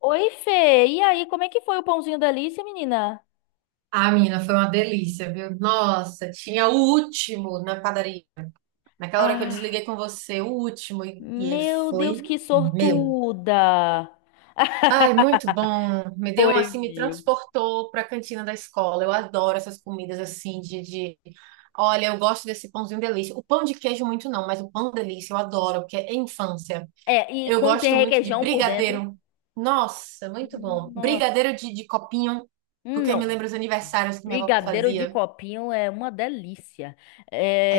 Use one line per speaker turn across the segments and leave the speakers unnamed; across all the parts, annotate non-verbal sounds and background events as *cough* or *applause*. Oi, Fê. E aí, como é que foi o pãozinho da Alice, menina?
Ah, menina, foi uma delícia, viu? Nossa, tinha o último na padaria. Naquela hora que eu
Ah,
desliguei com você, o último, e ele
meu Deus,
foi
que
meu.
sortuda! *laughs*
Ai, muito bom. Me deu,
Foi
assim, me
meu.
transportou para a cantina da escola. Eu adoro essas comidas, assim. Olha, eu gosto desse pãozinho delícia. O pão de queijo muito não, mas o pão delícia eu adoro, porque é infância.
É, e
Eu
quando tem
gosto muito de
requeijão por dentro?
brigadeiro. Nossa, muito bom.
Nossa,
Brigadeiro de copinho,
hum,
porque me
não.
lembra os aniversários que minha avó
Brigadeiro de
fazia.
copinho é uma delícia.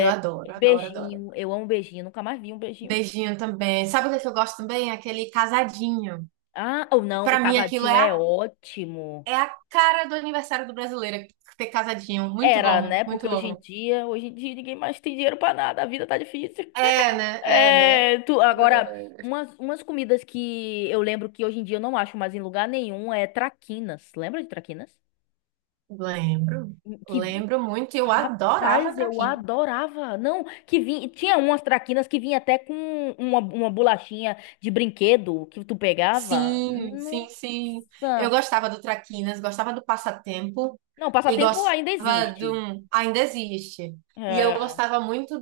Eu adoro, adoro, adoro.
beijinho, eu amo beijinho. Nunca mais vi um beijinho.
Beijinho também. Sabe o que é que eu gosto também? Aquele casadinho.
Ah, ou não, o
Pra mim, aquilo
casadinho
é
é
a,
ótimo.
é a cara do aniversário do brasileiro, ter casadinho. Muito
Era,
bom,
né? Porque
muito bom.
hoje em dia ninguém mais tem dinheiro pra nada. A vida tá difícil.
É, né? É, né?
É, tu, agora, umas comidas que eu lembro que hoje em dia eu não acho mais em lugar nenhum é traquinas. Lembra de traquinas?
Lembro.
Que vi...
Lembro muito. Eu adorava
Rapaz, eu
traquinas.
adorava. Não, que vinha, tinha umas traquinas que vinha até com uma bolachinha de brinquedo que tu pegava.
Sim, sim, sim. Eu
Nossa.
gostava do traquinas, gostava do passatempo
Não,
e
passatempo ainda
gostava de
existe.
um... Ainda existe. E eu
É.
gostava muito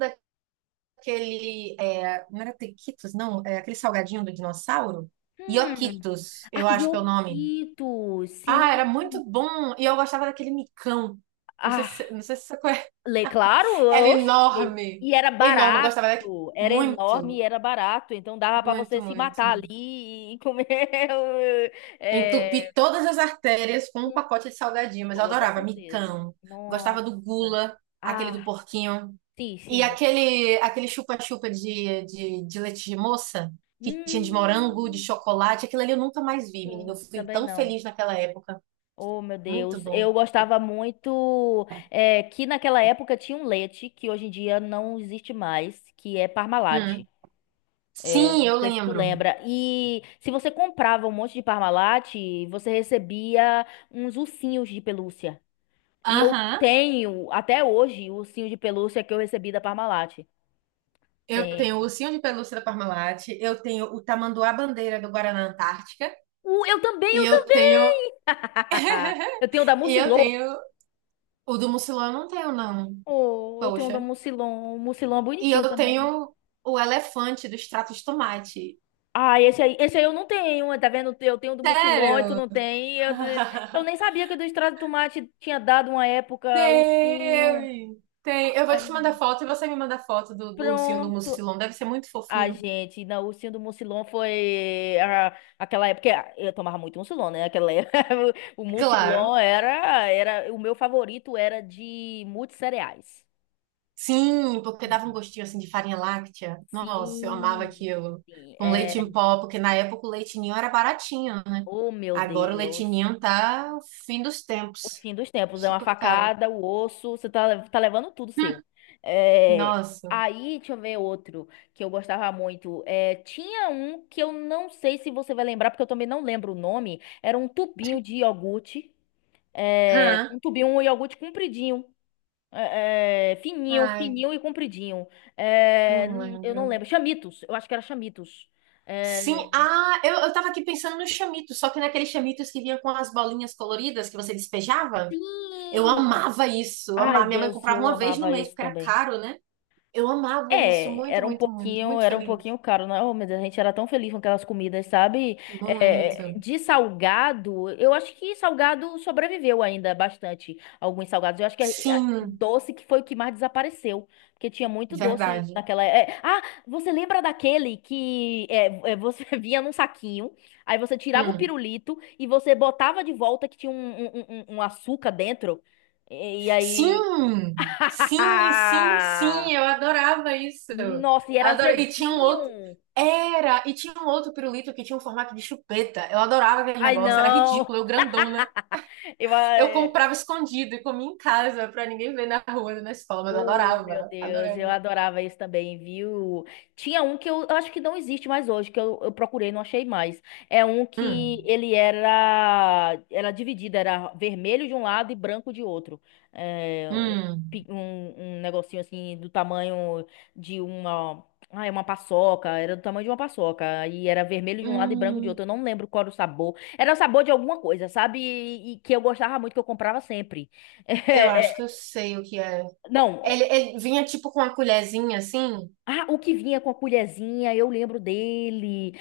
aquele. É, não era Tequitos, não? É aquele salgadinho do dinossauro?
Hum.
Ioquitos,
Ah,
eu acho que é o nome.
Yokito,
Ah, era
sim.
muito bom. E eu gostava daquele micão. Não sei
Ah,
se, não sei se você conhece. *laughs*
Lê, claro,
Era
oxe.
enorme.
E era
Enorme. Eu gostava daquele.
barato, era enorme
Muito,
e era barato. Então dava para você
muito,
se matar
muito.
ali e comer. *laughs* é,
Entupi todas as artérias com um
com
pacote de salgadinho, mas eu
toda
adorava
certeza.
micão. Gostava do
Nossa.
gula, aquele do
Ah,
porquinho.
sim,
E
sim.
aquele chupa-chupa de leite de moça, que tinha de morango, de
Hum,
chocolate, aquilo ali eu nunca mais vi, menina. Eu
sim,
fui
também
tão
não.
feliz naquela época.
Oh, meu
Muito
Deus.
bom.
Eu gostava muito que naquela época tinha um leite que hoje em dia não existe mais, que é Parmalat.
Hum.
É,
Sim,
não
eu
sei se tu
lembro.
lembra. E se você comprava um monte de Parmalat, você recebia uns ursinhos de pelúcia. E eu
Aham.
tenho, até hoje, o ursinho de pelúcia que eu recebi da Parmalat.
Eu tenho o
Tenho.
ursinho de pelúcia da Parmalat, eu tenho o tamanduá bandeira do Guaraná Antártica,
Eu também,
e
eu
eu
também!
tenho
*laughs*
*laughs*
Eu tenho o da
e eu
Mucilon.
tenho o do Mucilão, eu não tenho não.
Oh, eu tenho o da
Poxa.
Mucilon. O Mucilon é
E
bonitinho
eu
também.
tenho o elefante do extrato de tomate.
Ah, esse aí eu não tenho, tá vendo? Eu tenho o do Mucilon e tu
Sério?
não tem. Eu nem
*laughs*
sabia que o do Extrato de Tomate tinha dado uma época ursinho.
Tem, tem. Eu vou
Ai,
te mandar foto e você me manda foto do ursinho do
pronto.
Mucilon. Deve ser muito
A
fofinho.
gente, na ursinha do Mucilon foi aquela época. Que Eu tomava muito Mucilon, né? Aquela época. *laughs* O Mucilon
Claro.
era. O meu favorito era de muitos cereais.
Sim, porque dava um gostinho assim de farinha láctea. Nossa, eu amava
Sim.
aquilo.
Sim,
Com
é,
leite em pó, porque na época o leite ninho era baratinho.
oh, meu
Agora o leite
Deus.
ninho tá o fim dos
O
tempos.
fim dos tempos é uma
Super caro.
facada, o osso, você tá, tá levando tudo
Hum.
seu. É,
Nossa.
aí, deixa eu ver outro que eu gostava muito. É, tinha um que eu não sei se você vai lembrar, porque eu também não lembro o nome. Era um tubinho de iogurte. É,
Hã?
um tubinho, um iogurte compridinho. Fininho,
Ai,
fininho e compridinho. É,
não
eu não
lembro.
lembro. Chamitos, eu acho que era Chamitos. É,
Sim, ah, eu tava aqui pensando no chamitos, só que naqueles chamitos que vinha com as bolinhas coloridas que você despejava. Eu
sim!
amava isso, eu
Ai,
amava. Minha mãe
Deus,
comprava
eu
uma vez no
amava
mês,
esse
porque era
também.
caro, né? Eu amava isso
É,
muito, muito, muito, muito
era um
feliz.
pouquinho caro, né? Oh, meu a gente era tão feliz com aquelas comidas, sabe? É,
Muito.
de salgado, eu acho que salgado sobreviveu ainda bastante, alguns salgados. Eu acho que
Sim,
doce que foi o que mais desapareceu, porque tinha muito doce
verdade.
naquela. Você lembra daquele que você *laughs* vinha num saquinho, aí você tirava o
Hum.
pirulito e você botava de volta que tinha um açúcar dentro, e aí.
Sim, sim, sim, sim,
*laughs*
eu adorava isso.
Nossa, e era
Adorava. E tinha um outro.
azedinho.
Era, e tinha um outro pirulito que tinha um formato de chupeta. Eu adorava aquele
Ai,
negócio, era
não.
ridículo, eu grandona.
Eu, ah,
Eu
é,
comprava escondido e comia em casa pra ninguém ver na rua, na escola, mas eu
Oh, meu
adorava,
Deus, eu
adorava.
adorava isso também, viu? Tinha um que eu acho que não existe mais hoje, que eu procurei e não achei mais. É um que
Hum,
ele era dividido, era vermelho de um lado e branco de outro. É, um, pi-
hum,
um um negocinho assim do tamanho de uma, ah, é uma paçoca, era do tamanho de uma paçoca. E era vermelho de um lado e branco de
hum.
outro. Eu não lembro qual era o sabor. Era o sabor de alguma coisa, sabe? E que eu gostava muito, que eu comprava sempre.
Eu acho que
*laughs*
eu sei o que é.
É, não,
Ele vinha tipo com uma colherzinha assim.
ah, o que vinha com a colherzinha, eu lembro dele.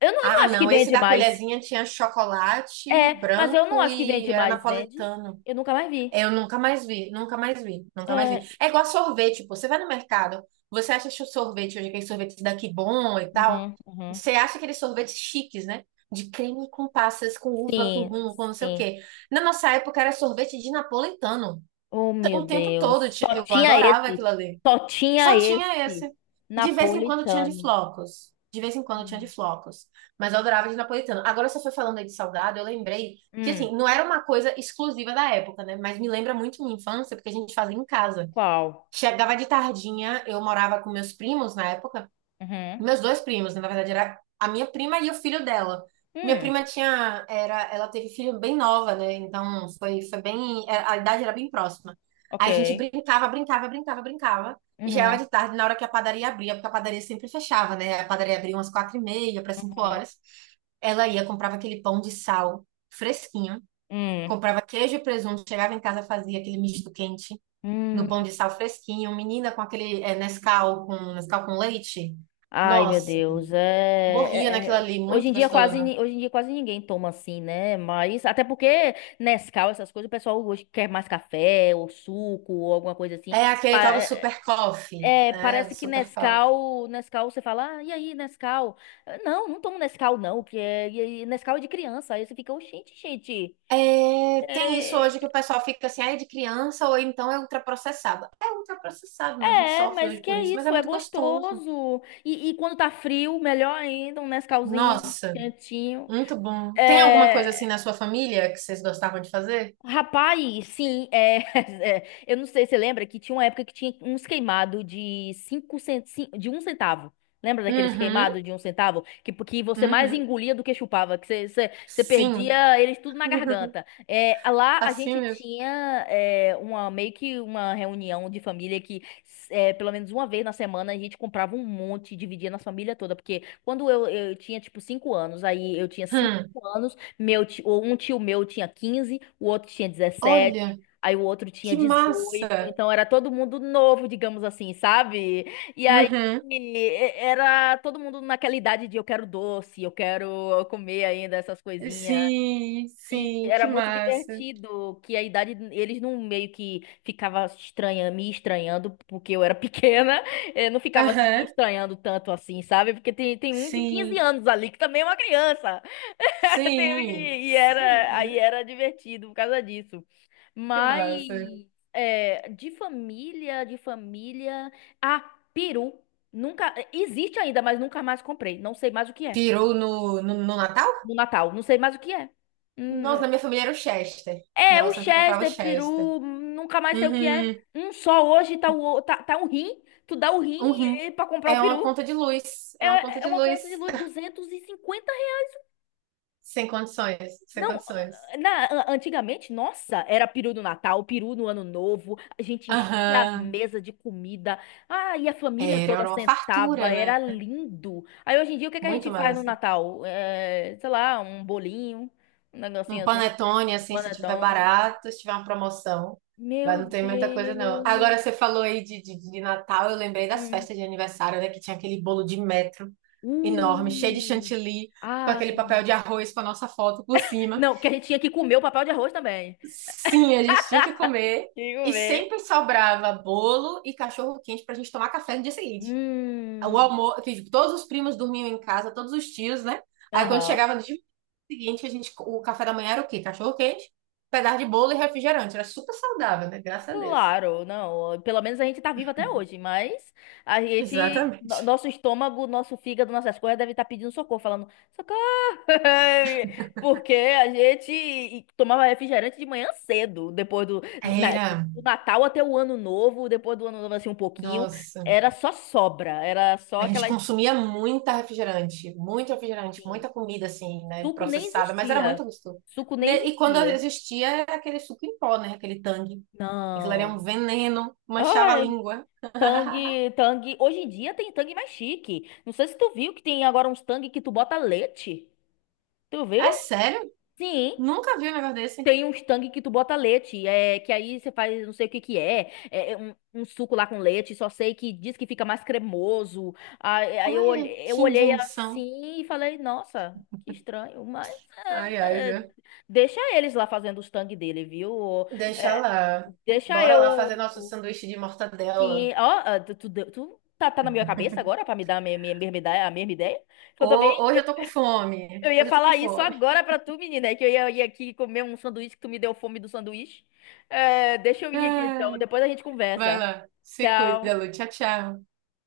Eu não
Ah,
acho que
não, esse
vende
da
mais.
colherzinha tinha chocolate
É, mas eu não
branco
acho que
e
vende
era
mais. Vende?
napolitano.
Eu nunca mais vi.
Eu nunca mais vi, nunca mais vi, nunca mais
É,
vi. É igual sorvete, pô. Você vai no mercado, você acha que o sorvete hoje, aquele sorvete daqui bom e tal.
uhum, uhum.
Você acha aqueles sorvetes chiques, né? De creme com passas, com uva, com
Sim,
rum, com não sei o
sim.
quê. Na nossa época era sorvete de napolitano.
Oh, meu
O tempo todo,
Deus. Só
eu
tinha
adorava
esse.
aquilo ali.
Só tinha
Só tinha
esse.
esse. E de vez em quando tinha de
Napolitano.
flocos. De vez em quando tinha de
Hum.
flocos. Mas eu adorava de napolitano. Agora você foi falando aí de salgado, eu lembrei que,
Hum,
assim, não era uma coisa exclusiva da época, né? Mas me lembra muito minha infância, porque a gente fazia em casa.
qual?
Chegava de tardinha, eu morava com meus primos na época,
Uhum.
meus dois primos, né? Na verdade, era a minha prima e o filho dela. Minha
Hum,
prima tinha, era, ela teve filho bem nova, né? Então foi bem, a idade era bem próxima.
ok.
Aí a gente brincava, brincava, brincava, brincava. E já era
Uhum.
de tarde, na hora que a padaria abria, porque a padaria sempre fechava, né? A padaria abria umas 4h30 para cinco
Uhum.
horas. Ela ia, comprava aquele pão de sal fresquinho,
Hum.
comprava queijo e presunto, chegava em casa, fazia aquele misto quente
Hum.
no pão de sal fresquinho, menina com aquele Nescau com leite.
Ai, meu
Nossa,
Deus,
morria naquilo ali,
hoje
muito
em dia
gostoso.
hoje em dia quase ninguém toma assim, né? Mas até porque Nescau, essas coisas, o pessoal hoje quer mais café ou suco ou alguma coisa assim.
É aquele
Pa-
tal do
é,
super coffee, né?
Parece
Do
que
super coffee.
Nescau, Nescau você fala, ah, e aí, Nescau? Não, não tomo Nescau não, que é Nescau é de criança. Aí você fica, "Ô, gente, gente.
É, tem isso
É,
hoje que o pessoal fica assim, ah, é de criança ou então é ultraprocessado. É ultraprocessado, né? A gente
é,
sofre
mas
hoje
que
por
é
isso, mas é
isso, é
muito gostoso.
gostoso. E quando tá frio, melhor ainda, um Nescauzinho
Nossa,
quentinho.
muito bom. Tem alguma coisa assim
É,
na sua família que vocês gostavam de fazer?
Rapaz, sim, é, *laughs* eu não sei se você lembra que tinha uma época que tinha uns queimados de de um centavo. Lembra daqueles
Uhum,
queimados de um centavo? Que você mais
uhum.
engolia do que chupava, que você
Sim,
perdia eles tudo na
*laughs*
garganta. É, lá a
assim
gente
mesmo.
tinha meio que uma reunião de família pelo menos uma vez na semana a gente comprava um monte, e dividia na família toda. Porque quando eu tinha tipo cinco anos, aí eu tinha cinco
Hum,
anos. Meu tio, um tio meu tinha quinze, o outro tinha dezessete,
olha,
aí o outro tinha
que
dezoito,
massa.
então era todo mundo novo, digamos assim, sabe?
Uhum.
Era todo mundo naquela idade de eu quero doce, eu quero comer ainda essas coisinhas.
Sim,
E
sim,
era
que
muito
massa.
divertido que a idade eles não meio que ficava estranha, me estranhando porque eu era pequena, *laughs* não ficava assim me
Aham.
estranhando tanto assim, sabe? Porque tem um de 15
Sim,
anos ali que também é uma criança. *laughs*
sim,
E
sim.
era, aí era divertido por causa disso.
Que
Mas
massa.
é, de família, de família. Ah, peru. Nunca. Existe ainda, mas nunca mais comprei. Não sei mais o que é.
Peru no Natal?
No Natal. Não sei mais o que é. Hum,
Nossa, na minha família era o Chester. Né?
é,
Eu
o
sempre comprava o
Chester,
Chester.
peru. Nunca mais sei o que é.
Uhum,
Um só hoje tá, tá, tá um rim. Tu dá o rim
um rim.
pra comprar o
É uma
peru.
conta de luz. É uma conta
É, é
de
uma
luz.
conta de luz, 250.
Sem condições, sem
Não,
condições.
ah, antigamente, nossa, era peru no Natal, peru no Ano Novo, a gente enchia a
Aham.
mesa de comida, ah, e a família
Era,
toda
era uma
sentava,
fartura, né?
era lindo. Aí hoje em dia, o que que a gente
Muito
faz no
massa.
Natal? É, sei lá, um bolinho, um
Um
negocinho assim,
panetone,
um
assim, se tiver
panetone.
barato, se tiver uma promoção. Mas
Meu
não tem muita coisa, não.
Deus.
Agora, você falou aí de Natal, eu lembrei das
Hum.
festas de aniversário, né? Que tinha aquele bolo de metro enorme, cheio de
Uh.
chantilly, com aquele
Ai.
papel de arroz com a nossa foto por cima.
Não, que a gente tinha que comer o papel de arroz também.
Sim, a gente tinha que comer.
Tinha que
E
comer.
sempre sobrava bolo e cachorro quente pra gente tomar café no dia seguinte. O
Hum.
almoço, que todos os primos dormiam em casa, todos os tios, né? Aí quando
Aham.
chegava de seguinte, a gente, o café da manhã era o quê? Cachorro quente, pedaço de bolo e refrigerante. Era super saudável, né? Graças a Deus.
Claro, não. Pelo menos a gente tá vivo até hoje, mas a gente,
Exatamente.
nosso estômago, nosso fígado, nossas coisas devem estar pedindo socorro, falando socorro, *laughs* porque a gente tomava refrigerante de manhã cedo,
Era,
do Natal até o Ano Novo, depois do Ano Novo assim um pouquinho,
nossa,
era só sobra, era só
a gente
aquela
consumia muita refrigerante, muito refrigerante,
assim,
muita comida assim, né,
suco nem
processada, mas era
existia,
muito gostoso.
suco nem
Né, e quando
existia.
existia era aquele suco em pó, né, aquele Tang. Aquilo era um
Não.
veneno, manchava a língua. *laughs*
Tangue, tangue. Hoje em dia tem tangue mais chique. Não sei se tu viu que tem agora uns tangue que tu bota leite. Tu viu?
É sério?
Sim,
Nunca vi um negócio desse.
tem uns tangue que tu bota leite. É, que aí você faz não sei o que que é. É um, um suco lá com leite. Só sei que diz que fica mais cremoso.
Olha,
Eu
que
olhei
invenção.
assim e falei, nossa, que estranho. Mas
Ai, ai,
é,
viu?
deixa eles lá fazendo os tangue dele, viu?
Deixa
É,
lá.
deixa
Bora lá fazer
eu.
nosso sanduíche de mortadela.
Sim, ó, ah, tu, tu, deu- tu tá, tá na minha cabeça agora pra me dar mesma ideia, a mesma ideia? Que eu também,
Hoje eu tô com
eu
fome.
ia
Hoje eu tô com
falar isso
fome.
agora pra tu, menina, é que ia aqui comer um sanduíche que tu me deu fome do sanduíche. É, deixa eu ir aqui então,
Ai,
depois a gente
vai
conversa.
lá. Se cuida,
Tchau.
Lu. Tchau, tchau.